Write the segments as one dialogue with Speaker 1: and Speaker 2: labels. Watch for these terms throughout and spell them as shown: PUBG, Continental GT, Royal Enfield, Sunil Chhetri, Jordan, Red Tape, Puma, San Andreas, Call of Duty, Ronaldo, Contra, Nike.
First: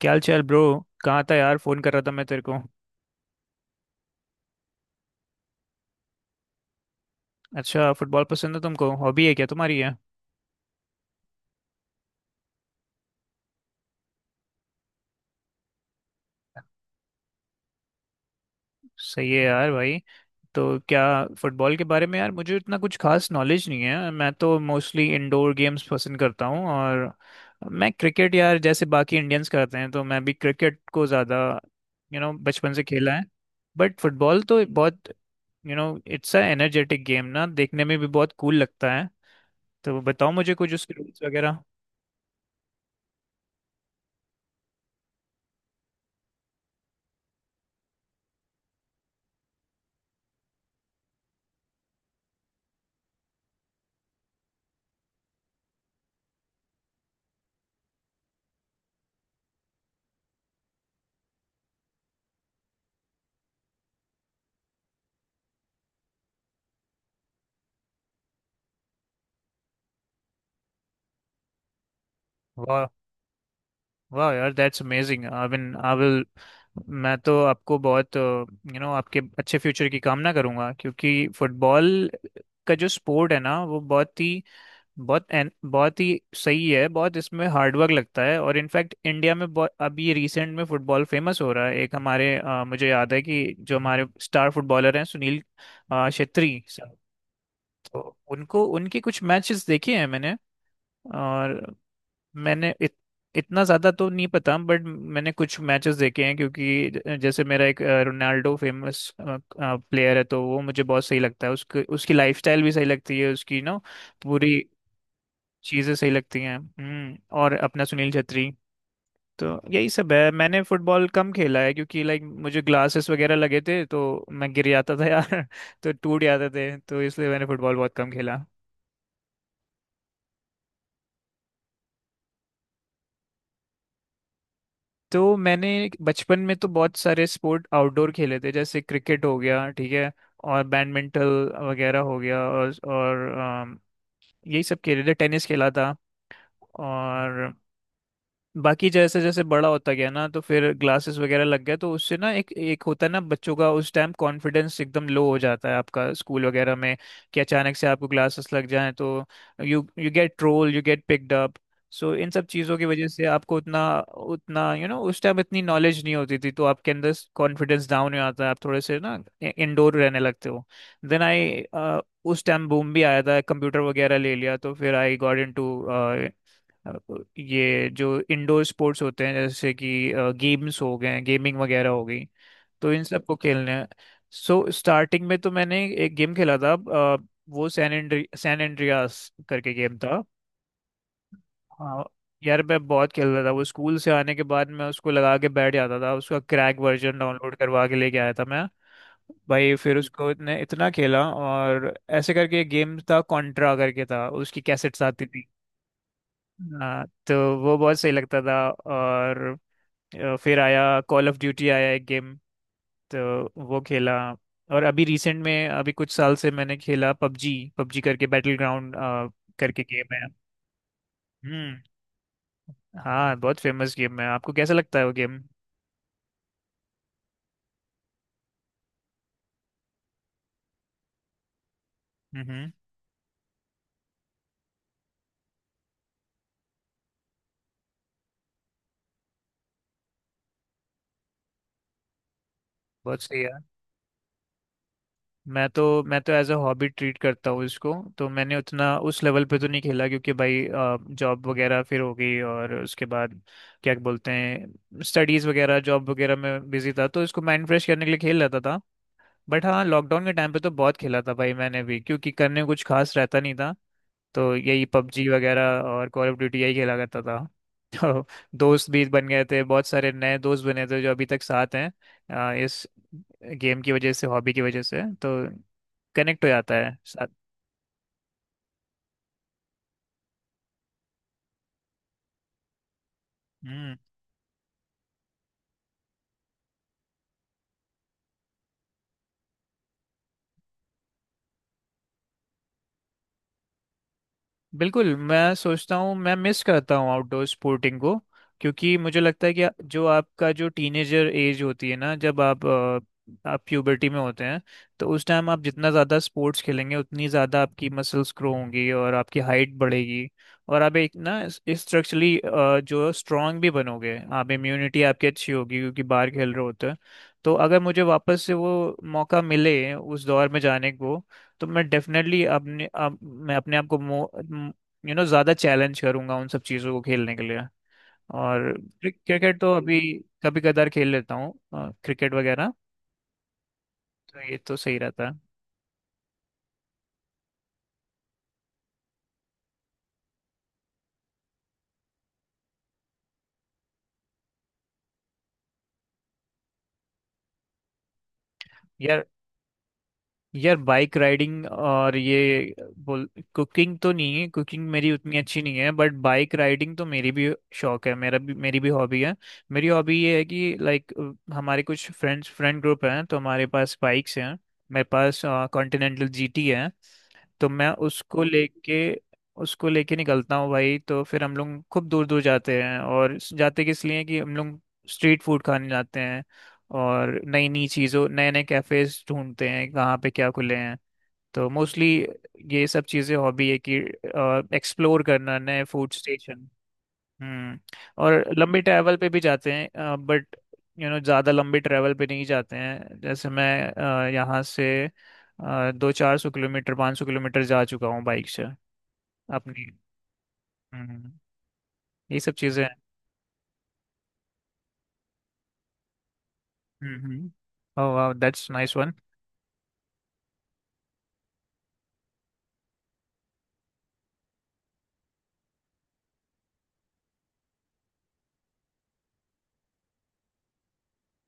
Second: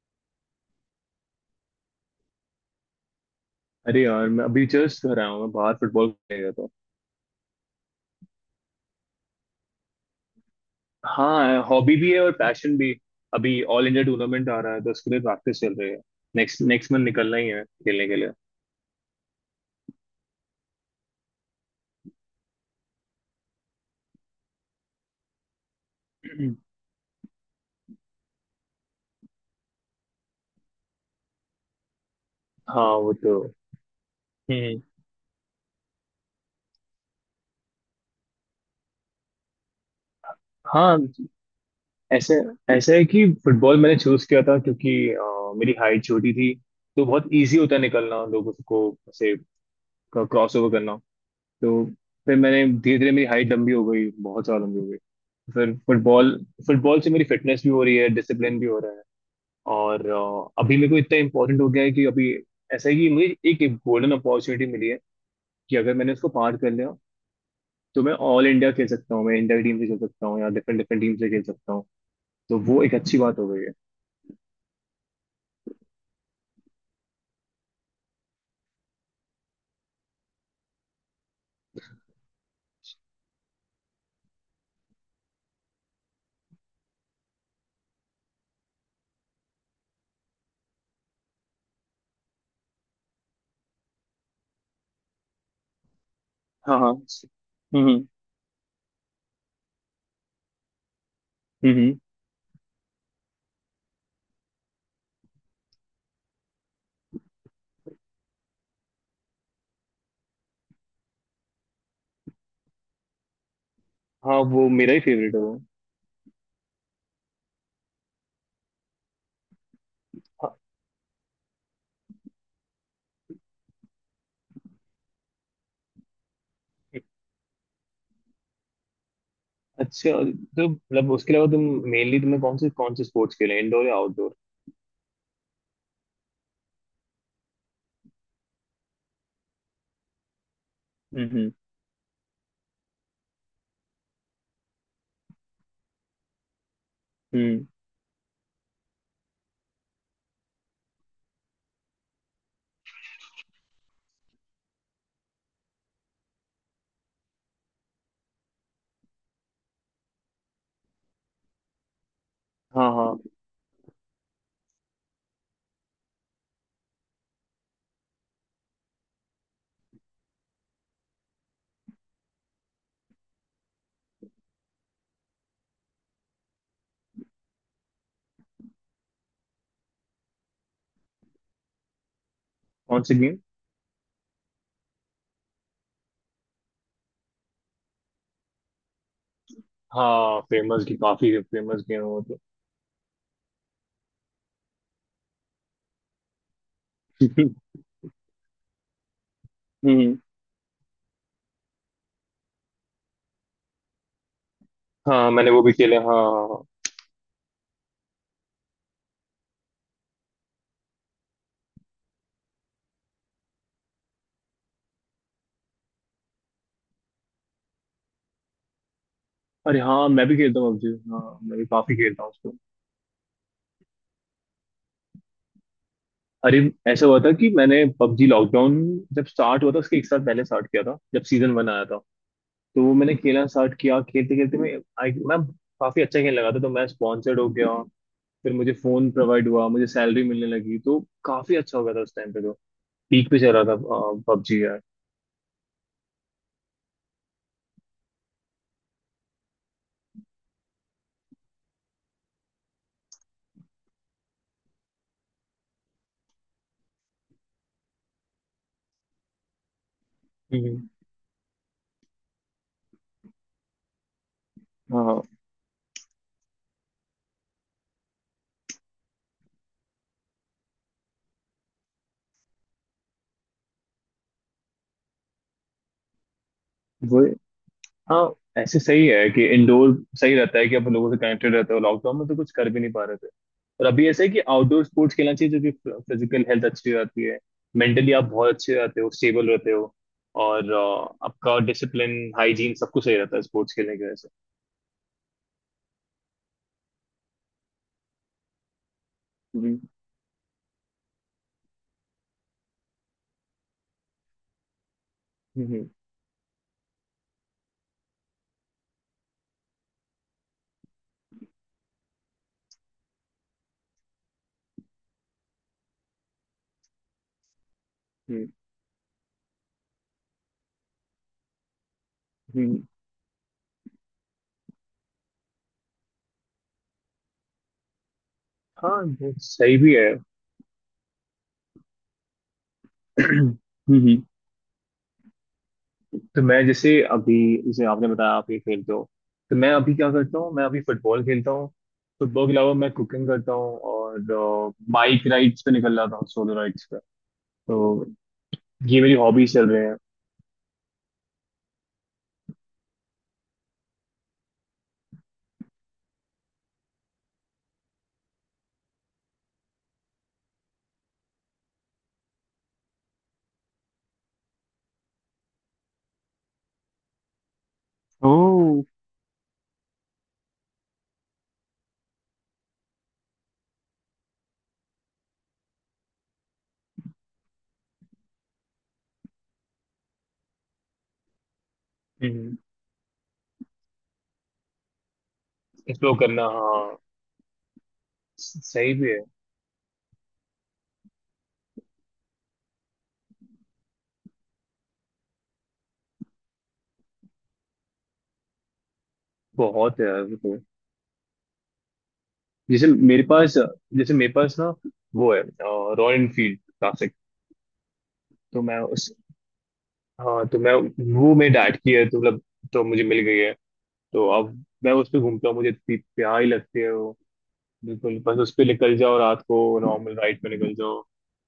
Speaker 1: क्या हाल चाल ब्रो। कहाँ था यार, फोन कर रहा था मैं तेरे को।
Speaker 2: अरे यार, मैं अभी जस्ट घर आया हूँ। मैं बाहर फुटबॉल खेलने गया था।
Speaker 1: अच्छा, फुटबॉल पसंद है तुमको, हॉबी है क्या तुम्हारी है।
Speaker 2: हाँ, हॉबी भी है और पैशन भी। अभी ऑल इंडिया टूर्नामेंट आ रहा है, तो उसके लिए प्रैक्टिस चल रही है। नेक्स्ट नेक्स्ट मंथ निकलना ही है खेलने के लिए।
Speaker 1: सही है यार भाई। तो क्या फुटबॉल के बारे में, यार मुझे इतना कुछ खास नॉलेज नहीं है, मैं तो मोस्टली इंडोर गेम्स पसंद करता
Speaker 2: हम्म।
Speaker 1: हूँ, और मैं क्रिकेट यार जैसे बाकी इंडियंस करते हैं तो मैं भी क्रिकेट को ज़्यादा बचपन से
Speaker 2: हाँ, वो
Speaker 1: खेला है।
Speaker 2: तो।
Speaker 1: बट फुटबॉल तो
Speaker 2: हम्म।
Speaker 1: बहुत you know it's a energetic game ना, देखने में भी बहुत कूल लगता है। तो बताओ मुझे कुछ उसके
Speaker 2: हाँ,
Speaker 1: रूल्स वगैरह।
Speaker 2: ऐसे। ऐसा है कि फुटबॉल मैंने चूज किया था, क्योंकि मेरी हाइट छोटी थी। तो बहुत इजी होता है निकलना लोगों को, ऐसे क्रॉस ओवर करना। तो फिर मैंने धीरे धीरे मेरी हाइट लंबी हो गई बहुत ज्यादा लंबी हो गई फिर फुटबॉल फुटबॉल से मेरी फिटनेस भी हो रही है, डिसिप्लिन भी हो रहा है। और अभी मेरे को इतना इम्पोर्टेंट हो गया है कि अभी ऐसा है कि मुझे एक गोल्डन अपॉर्चुनिटी मिली है, कि अगर मैंने उसको पार कर लिया, तो मैं ऑल इंडिया खेल सकता हूँ। मैं इंडिया की टीम से खेल सकता हूँ, या डिफरेंट डिफरेंट टीम से खेल सकता हूँ। तो वो
Speaker 1: वाह,
Speaker 2: एक अच्छी बात हो गई है।
Speaker 1: वाह यार, that's amazing. I mean I will, मैं तो आपको बहुत आपके अच्छे फ्यूचर की कामना करूंगा क्योंकि फुटबॉल का जो स्पोर्ट है ना वो बहुत ही बहुत ही सही है, बहुत इसमें हार्डवर्क लगता है, और इनफैक्ट इंडिया में बहुत अभी रिसेंट में फुटबॉल फेमस हो रहा है। एक हमारे मुझे याद है कि जो हमारे स्टार फुटबॉलर हैं, सुनील छेत्री
Speaker 2: हाँ हाँ,
Speaker 1: साहब, तो उनको उनके कुछ मैचेस देखे हैं मैंने। और
Speaker 2: हम्म।
Speaker 1: मैंने इत, इतना ज़्यादा तो नहीं पता, बट मैंने कुछ मैचेस देखे हैं। क्योंकि जैसे मेरा एक रोनाल्डो फेमस प्लेयर है, तो वो मुझे बहुत सही लगता है, उसके उसकी लाइफस्टाइल भी सही लगती है उसकी, ना
Speaker 2: हाँ,
Speaker 1: पूरी
Speaker 2: वो मेरा ही फेवरेट है, वो।
Speaker 1: चीज़ें सही लगती हैं और अपना सुनील छेत्री। तो यही सब है,
Speaker 2: हाँ,
Speaker 1: मैंने फुटबॉल कम खेला है क्योंकि लाइक मुझे ग्लासेस वगैरह लगे थे तो मैं गिर जाता था यार, तो टूट जाते थे, तो इसलिए मैंने फुटबॉल बहुत कम खेला।
Speaker 2: अच्छा। तो मतलब उसके अलावा तुम, मेनली तुम्हें कौन से स्पोर्ट्स खेले, इंडोर या आउटडोर?
Speaker 1: तो मैंने बचपन में तो बहुत सारे स्पोर्ट आउटडोर खेले थे, जैसे क्रिकेट हो गया, ठीक है, और बैडमिंटन
Speaker 2: हम्म
Speaker 1: वगैरह हो गया, और यही सब खेले थे, टेनिस खेला था। और
Speaker 2: हम्म।
Speaker 1: बाकी जैसे जैसे बड़ा होता गया ना, तो फिर ग्लासेस वगैरह लग गया, तो उससे ना एक एक होता है ना बच्चों का, उस टाइम कॉन्फिडेंस एकदम लो हो जाता है आपका, स्कूल वगैरह में कि अचानक से आपको ग्लासेस लग जाएं तो you you get troll, you get picked up. So इन सब चीज़ों की
Speaker 2: हाँ
Speaker 1: वजह
Speaker 2: हाँ।
Speaker 1: से आपको उतना उतना यू you नो know, उस टाइम इतनी नॉलेज नहीं होती थी, तो आपके अंदर कॉन्फिडेंस डाउन हो जाता है, आप थोड़े से ना इंडोर रहने लगते हो। देन आई, उस टाइम बूम भी आया था, कंप्यूटर वगैरह ले लिया, तो फिर आई गॉट इन टू ये जो इंडोर स्पोर्ट्स होते हैं, जैसे कि गेम्स हो गए, गेमिंग वगैरह हो गई, तो
Speaker 2: कौन
Speaker 1: इन
Speaker 2: से
Speaker 1: सबको
Speaker 2: गेम?
Speaker 1: खेलने हैं। सो स्टार्टिंग में तो मैंने एक गेम खेला था, वो सैन एंड्रियास करके गेम था।
Speaker 2: हाँ, फेमस की काफी फेमस गेम
Speaker 1: हाँ
Speaker 2: हो, तो।
Speaker 1: यार, मैं बहुत खेलता था वो, स्कूल से आने के बाद मैं उसको लगा के बैठ जाता था, उसका क्रैक वर्जन डाउनलोड करवा के लेके आया था मैं। भाई फिर
Speaker 2: हम्म।
Speaker 1: उसको इतने इतना खेला, और ऐसे करके एक गेम था कॉन्ट्रा करके था, उसकी कैसेट्स आती
Speaker 2: हाँ,
Speaker 1: थी।
Speaker 2: मैंने वो भी खेले। हाँ हाँ। हाँ।
Speaker 1: हाँ, तो वो बहुत सही लगता था, और फिर आया कॉल ऑफ ड्यूटी, आया एक गेम तो वो खेला। और अभी रिसेंट में अभी कुछ साल से मैंने खेला पबजी, करके बैटल ग्राउंड
Speaker 2: अरे
Speaker 1: करके
Speaker 2: हाँ,
Speaker 1: गेम है।
Speaker 2: मैं भी खेलता हूँ पबजी। हाँ, मैं भी
Speaker 1: हम्म।
Speaker 2: काफी खेलता हूँ उसको।
Speaker 1: हाँ, बहुत फेमस गेम है, आपको कैसा लगता है वो गेम।
Speaker 2: अरे, ऐसा हुआ था कि मैंने पबजी लॉकडाउन जब स्टार्ट हुआ था उसके एक साल पहले स्टार्ट किया था, जब सीजन 1 आया था।
Speaker 1: हम्म,
Speaker 2: तो वो मैंने खेलना स्टार्ट किया। खेलते खेलते मैं काफी अच्छा खेलने लगा था, तो मैं स्पॉन्सर्ड हो गया। फिर मुझे फोन प्रोवाइड हुआ, मुझे सैलरी मिलने लगी। तो काफी अच्छा हो गया था उस टाइम पे, तो
Speaker 1: बहुत
Speaker 2: पीक पे
Speaker 1: सही
Speaker 2: चल
Speaker 1: है।
Speaker 2: रहा था पबजी यार।
Speaker 1: मैं तो एज अ हॉबी ट्रीट करता हूँ इसको, तो मैंने उतना उस लेवल पे तो नहीं खेला क्योंकि भाई जॉब वगैरह फिर हो गई, और उसके बाद क्या बोलते हैं, स्टडीज़ वगैरह, जॉब वगैरह में बिजी था, तो इसको माइंड फ्रेश करने के लिए खेल लेता था। बट हाँ, लॉकडाउन के टाइम पे तो
Speaker 2: हम्म।
Speaker 1: बहुत खेला था भाई मैंने भी, क्योंकि करने को कुछ खास रहता नहीं था, तो यही
Speaker 2: हाँ,
Speaker 1: पबजी वगैरह और कॉल ऑफ ड्यूटी यही खेला करता था। तो दोस्त भी बन गए थे, बहुत सारे नए दोस्त बने थे जो अभी तक साथ हैं, इस गेम की वजह से, हॉबी की वजह से, तो कनेक्ट हो जाता है
Speaker 2: वो।
Speaker 1: साथ।
Speaker 2: हाँ, ऐसे सही है कि इंडोर सही रहता है, कि आप लोगों से कनेक्टेड रहते हो। लॉकडाउन में तो कुछ कर भी नहीं पा रहे थे। और अभी ऐसे है कि आउटडोर स्पोर्ट्स खेलना चाहिए, जो कि फिजिकल हेल्थ अच्छी रहती है, मेंटली आप बहुत अच्छे रहते हो, स्टेबल रहते हो। और आपका डिसिप्लिन हाइजीन सब कुछ सही रहता है स्पोर्ट्स खेलने की वजह से।
Speaker 1: बिल्कुल। मैं सोचता हूँ, मैं मिस करता हूँ आउटडोर स्पोर्टिंग को, क्योंकि मुझे लगता है कि
Speaker 2: हम्म
Speaker 1: जो आपका जो टीनेजर एज होती है ना, जब आप आप प्यूबर्टी में होते हैं, तो उस टाइम आप
Speaker 2: हम्म हम्म
Speaker 1: जितना ज़्यादा स्पोर्ट्स खेलेंगे उतनी ज़्यादा आपकी मसल्स ग्रो होंगी और आपकी हाइट बढ़ेगी, और आप एक ना स्ट्रक्चरली जो स्ट्रांग भी बनोगे आप, इम्यूनिटी आपकी अच्छी होगी, क्योंकि बाहर खेल रहे होते हैं। तो अगर मुझे वापस
Speaker 2: हम्म,
Speaker 1: से वो मौका मिले उस दौर में जाने को, तो मैं डेफिनेटली
Speaker 2: हम्म।
Speaker 1: मैं अपने आप को ज़्यादा चैलेंज करूंगा उन सब चीज़ों को खेलने के लिए। और
Speaker 2: हाँ, वो
Speaker 1: क्रिकेट तो
Speaker 2: सही भी
Speaker 1: अभी
Speaker 2: है।
Speaker 1: कभी कदार खेल लेता हूँ, क्रिकेट वगैरह,
Speaker 2: हम्म।
Speaker 1: तो ये तो सही रहता है।
Speaker 2: तो मैं जैसे अभी, जैसे आपने बताया आप ये खेलते हो, तो मैं अभी क्या करता हूँ, मैं अभी फुटबॉल खेलता हूँ। फुटबॉल के अलावा मैं कुकिंग करता हूँ, और बाइक राइड्स पे निकल जाता हूँ, सोलो राइड्स पे। तो ये मेरी
Speaker 1: यार,
Speaker 2: हॉबीज चल रहे हैं।
Speaker 1: यार बाइक राइडिंग और ये बोल, कुकिंग तो नहीं है, कुकिंग मेरी उतनी अच्छी नहीं है, बट बाइक राइडिंग तो मेरी भी शौक है, मेरा भी मेरी भी हॉबी है। मेरी हॉबी ये है कि लाइक हमारे कुछ फ्रेंड ग्रुप हैं, तो हमारे पास बाइक्स हैं। मेरे पास कॉन्टिनेंटल जीटी है, तो मैं
Speaker 2: ओह।
Speaker 1: उसको लेके निकलता हूँ भाई, तो फिर हम लोग खूब दूर दूर जाते हैं, और जाते किस लिए कि हम लोग स्ट्रीट फूड खाने जाते हैं, और नई नई चीज़ों, नए नए कैफ़ेज ढूंढते हैं, कहाँ पे क्या खुले हैं। तो मोस्टली ये सब चीज़ें हॉबी है कि एक्सप्लोर करना नए फूड
Speaker 2: एक्सप्लोर करना,
Speaker 1: स्टेशन।
Speaker 2: हाँ।
Speaker 1: हम्म, और लंबी
Speaker 2: सही भी
Speaker 1: ट्रैवल
Speaker 2: है।
Speaker 1: पे भी जाते हैं, बट ज़्यादा लंबी ट्रैवल पे नहीं जाते हैं, जैसे मैं यहाँ से दो 400 किलोमीटर, 500 किलोमीटर जा चुका हूँ बाइक से अपनी।
Speaker 2: बहुत है यार, वो तो।
Speaker 1: हम्म, ये सब चीज़ें
Speaker 2: जैसे
Speaker 1: हैं।
Speaker 2: मेरे पास जैसे मेरे पास ना वो है रॉयल एनफील्ड क्लासिक।
Speaker 1: हम्म, ओह वाह,
Speaker 2: तो
Speaker 1: दैट्स
Speaker 2: मैं
Speaker 1: नाइस वन।
Speaker 2: उस हाँ, तो मैं वो मेरे डैड की है, तो मतलब तो मुझे मिल गई है। तो अब मैं उस पे घूमता हूँ, मुझे इतनी प्यारी लगती है वो। बिल्कुल, बस उस पे निकल जाओ रात को, नॉर्मल राइड पे निकल जाओ,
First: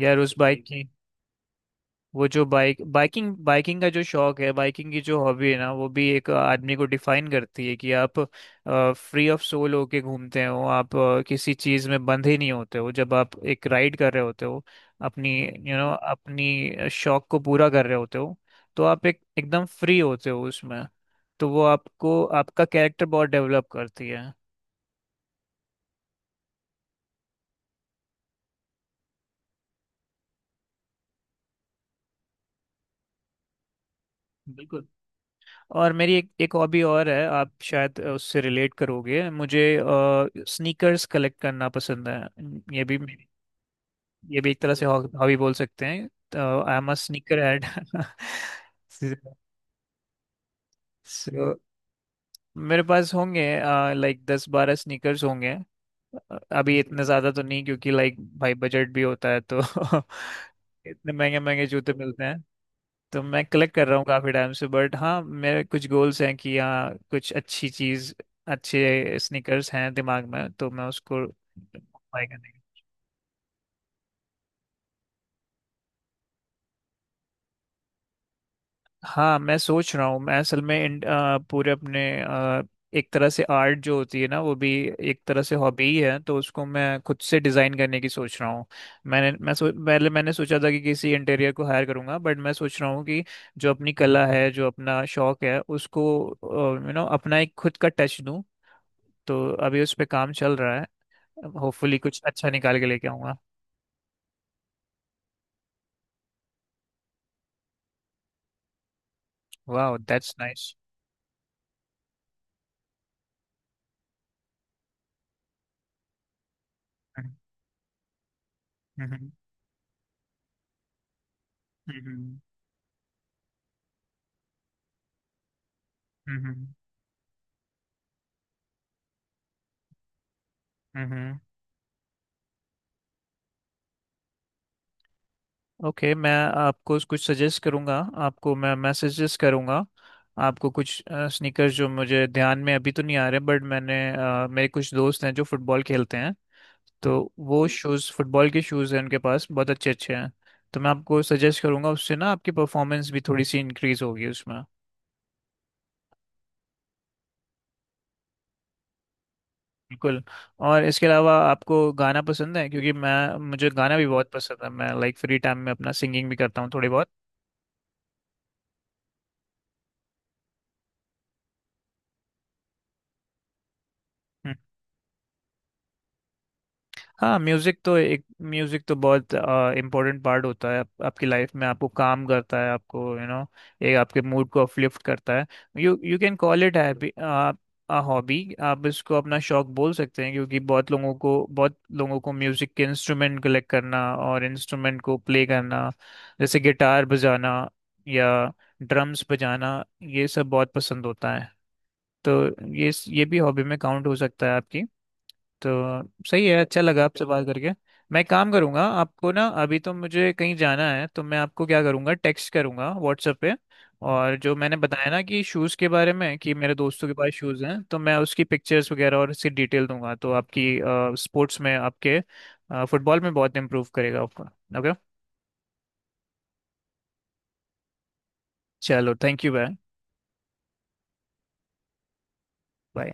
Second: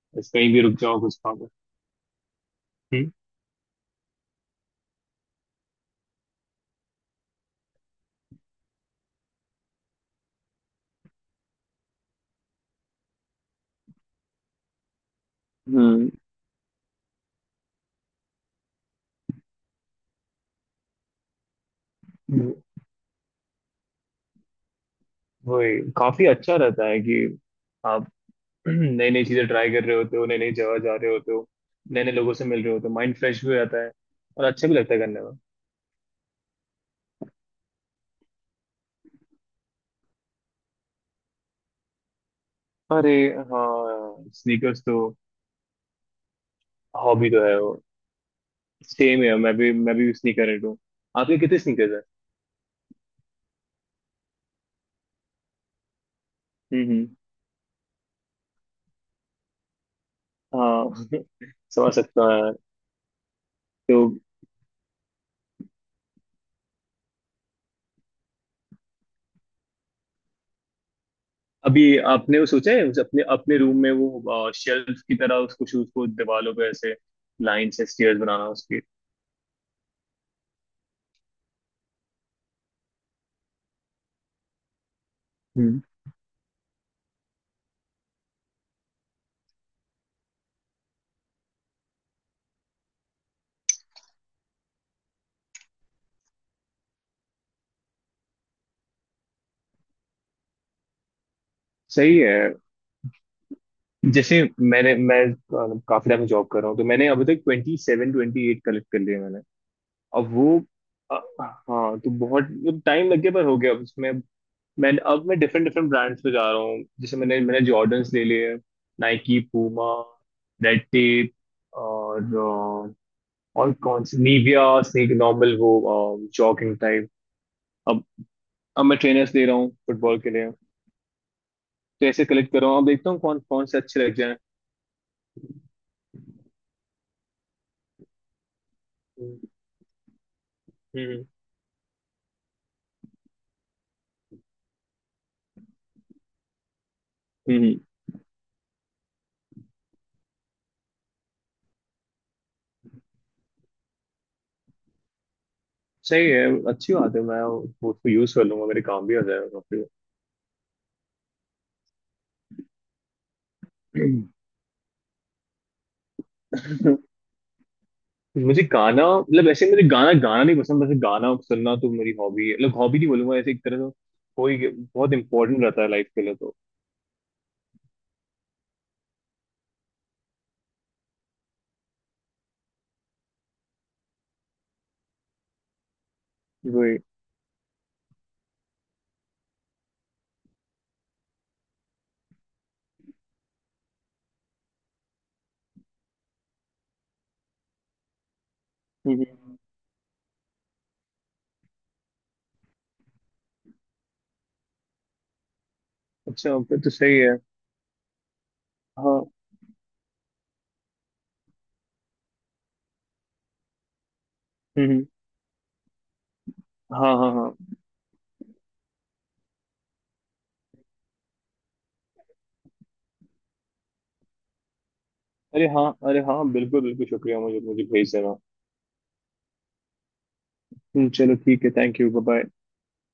Speaker 1: यार
Speaker 2: बस
Speaker 1: उस
Speaker 2: कहीं भी
Speaker 1: बाइक
Speaker 2: रुक
Speaker 1: की,
Speaker 2: जाओ, कुछ खाओ।
Speaker 1: वो जो
Speaker 2: हम्म
Speaker 1: बाइकिंग का जो शौक है, बाइकिंग की जो हॉबी है ना, वो भी एक आदमी को डिफाइन करती है कि आप फ्री ऑफ सोल होके घूमते हो, आप किसी चीज में बंधे नहीं होते हो जब आप एक राइड कर रहे होते हो अपनी,
Speaker 2: हम्म।
Speaker 1: अपनी शौक को पूरा कर रहे होते हो, तो आप एक एकदम फ्री होते हो उसमें, तो वो आपको
Speaker 2: वो-
Speaker 1: आपका कैरेक्टर बहुत डेवलप करती है।
Speaker 2: वही काफी अच्छा रहता है कि आप नई नई चीजें ट्राई कर रहे होते हो, नई नई जगह जा रहे होते हो, नए नए लोगों से मिल रहे होते हो। माइंड फ्रेश भी हो जाता है, और अच्छा भी
Speaker 1: बिल्कुल।
Speaker 2: लगता है करने में।
Speaker 1: और मेरी एक एक हॉबी और है, आप शायद उससे रिलेट करोगे, मुझे स्नीकर्स कलेक्ट करना पसंद है। ये भी
Speaker 2: अरे
Speaker 1: मेरी-
Speaker 2: हाँ,
Speaker 1: ये भी एक तरह
Speaker 2: स्नीकर्स
Speaker 1: से
Speaker 2: तो।
Speaker 1: हॉबी बोल सकते हैं, I am a
Speaker 2: hobby
Speaker 1: sneaker
Speaker 2: तो है
Speaker 1: हेड
Speaker 2: वो। सेम है, मैं भी स्नीकर हूँ। आपके
Speaker 1: सो।
Speaker 2: कितने स्नीकर्स हैं?
Speaker 1: मेरे पास होंगे लाइक 10 12 स्नीकर्स होंगे, अभी
Speaker 2: हम्म
Speaker 1: इतने
Speaker 2: हम्म।
Speaker 1: ज़्यादा तो नहीं क्योंकि लाइक भाई बजट भी होता है तो,
Speaker 2: हाँ।
Speaker 1: इतने महंगे महंगे जूते
Speaker 2: समझ सकता।
Speaker 1: मिलते। तो मैं कलेक्ट कर रहा हूँ
Speaker 2: तो
Speaker 1: काफी टाइम से, बट हाँ मेरे कुछ गोल्स हैं कि हाँ, कुछ अच्छी चीज अच्छे स्नीकर्स हैं दिमाग में, तो मैं उसको
Speaker 2: अभी
Speaker 1: buy
Speaker 2: आपने वो
Speaker 1: करने की-
Speaker 2: सोचा है, उस अपने अपने रूम में वो शेल्फ की तरह, उसको शूज को दीवारों पे ऐसे लाइन से स्टेयर्स बनाना उसकी?
Speaker 1: हाँ मैं सोच रहा हूँ, मैं असल में पूरे अपने एक तरह से आर्ट जो होती है ना, वो भी एक तरह से
Speaker 2: हम्म।
Speaker 1: हॉबी ही है, तो उसको मैं खुद से डिज़ाइन करने की सोच रहा हूँ। पहले मैंने सोचा था कि किसी इंटीरियर को हायर करूँगा, बट मैं सोच रहा हूँ कि जो अपनी कला है, जो अपना शौक है, उसको अपना एक खुद का टच दूं, तो अभी उस पे काम चल रहा है, होपफुली
Speaker 2: सही
Speaker 1: कुछ
Speaker 2: है।
Speaker 1: अच्छा निकाल के लेके आऊंगा।
Speaker 2: जैसे मैंने मैं काफी टाइम जॉब कर रहा हूँ, तो मैंने अभी तक 27 28 कलेक्ट कर लिए मैंने।
Speaker 1: वाह,
Speaker 2: अब
Speaker 1: दैट्स
Speaker 2: वो
Speaker 1: नाइस।
Speaker 2: अ, हाँ, तो बहुत टाइम लग गया पर हो गया अब उसमें। मैं अब मैं डिफरेंट डिफरेंट ब्रांड्स पे जा रहा हूँ। जैसे मैंने मैंने जॉर्डन्स ले लिए, नाइकी, पूमा, रेड टेप, और और कौन सी निविया, स्नीक, नॉर्मल वो, जॉगिंग टाइप। अब अब मैं ट्रेनर्स दे रहा हूँ फुटबॉल के लिए। तो ऐसे कलेक्ट कर रहा हूँ, अब देखता हूँ कौन कौन से अच्छे लग जाए।
Speaker 1: ओके मैं आपको कुछ सजेस्ट करूंगा, आपको मैं मैसेजेस
Speaker 2: हम्म
Speaker 1: करूंगा, आपको कुछ
Speaker 2: हम्म
Speaker 1: स्नीकर्स जो मुझे ध्यान में अभी तो नहीं आ रहे, बट मैंने मेरे कुछ दोस्त हैं जो फुटबॉल खेलते हैं, तो वो
Speaker 2: हम्म,
Speaker 1: शूज़, फुटबॉल के शूज़ हैं उनके पास, बहुत अच्छे अच्छे हैं। तो मैं आपको सजेस्ट करूंगा, उससे ना आपकी परफॉर्मेंस भी थोड़ी सी इंक्रीज होगी उसमें।
Speaker 2: सही है। अच्छी बात है, मैं वो उसको यूज कर लूंगा, मेरे काम भी हो जाएगा काफी।
Speaker 1: बिल्कुल। और इसके अलावा आपको गाना पसंद है, क्योंकि मैं, मुझे गाना भी बहुत पसंद है, मैं लाइक फ्री टाइम में अपना सिंगिंग भी करता हूँ थोड़ी बहुत।
Speaker 2: मुझे गाना मतलब, ऐसे मुझे गाना गाना नहीं पसंद, वैसे गाना सुनना तो मेरी हॉबी है। मतलब हॉबी नहीं बोलूंगा ऐसे, एक तरह से कोई बहुत इंपॉर्टेंट रहता है लाइफ के लिए, तो
Speaker 1: हाँ, म्यूजिक तो बहुत इम्पोर्टेंट पार्ट होता है, आप, आपकी लाइफ में आपको काम करता है, आपको यू you नो एक आपके मूड को अपलिफ्ट करता है। You you can call it
Speaker 2: वही।
Speaker 1: हैप्पी अ हॉबी, आप इसको अपना शौक बोल सकते हैं, क्योंकि बहुत लोगों को म्यूजिक के इंस्ट्रूमेंट कलेक्ट करना और इंस्ट्रूमेंट को प्ले करना, जैसे गिटार बजाना या
Speaker 2: हम्म,
Speaker 1: ड्रम्स
Speaker 2: हम्म।
Speaker 1: बजाना, ये सब बहुत पसंद होता है। तो ये ये भी हॉबी में काउंट हो सकता है आपकी। तो सही है,
Speaker 2: अच्छा, फिर
Speaker 1: अच्छा
Speaker 2: तो
Speaker 1: लगा
Speaker 2: सही
Speaker 1: आपसे
Speaker 2: है।
Speaker 1: बात करके। मैं एक काम करूँगा
Speaker 2: हाँ।
Speaker 1: आपको ना, अभी तो मुझे कहीं जाना है, तो मैं आपको क्या करूँगा, टेक्स्ट करूँगा व्हाट्सएप पे, और जो मैंने
Speaker 2: हम्म,
Speaker 1: बताया ना कि शूज़ के बारे में, कि मेरे दोस्तों के
Speaker 2: हाँ
Speaker 1: पास
Speaker 2: हाँ
Speaker 1: शूज़
Speaker 2: हाँ।
Speaker 1: हैं, तो मैं उसकी पिक्चर्स वगैरह और उसकी डिटेल दूंगा, तो आपकी स्पोर्ट्स में, आपके फुटबॉल में बहुत इम्प्रूव करेगा आपका। ओके,
Speaker 2: अरे हाँ, अरे हाँ, बिल्कुल बिल्कुल शुक्रिया। मुझे मुझे भेज देना।
Speaker 1: चलो थैंक यू बाय
Speaker 2: चलो ठीक है। Thank you. Bye bye.
Speaker 1: Bye.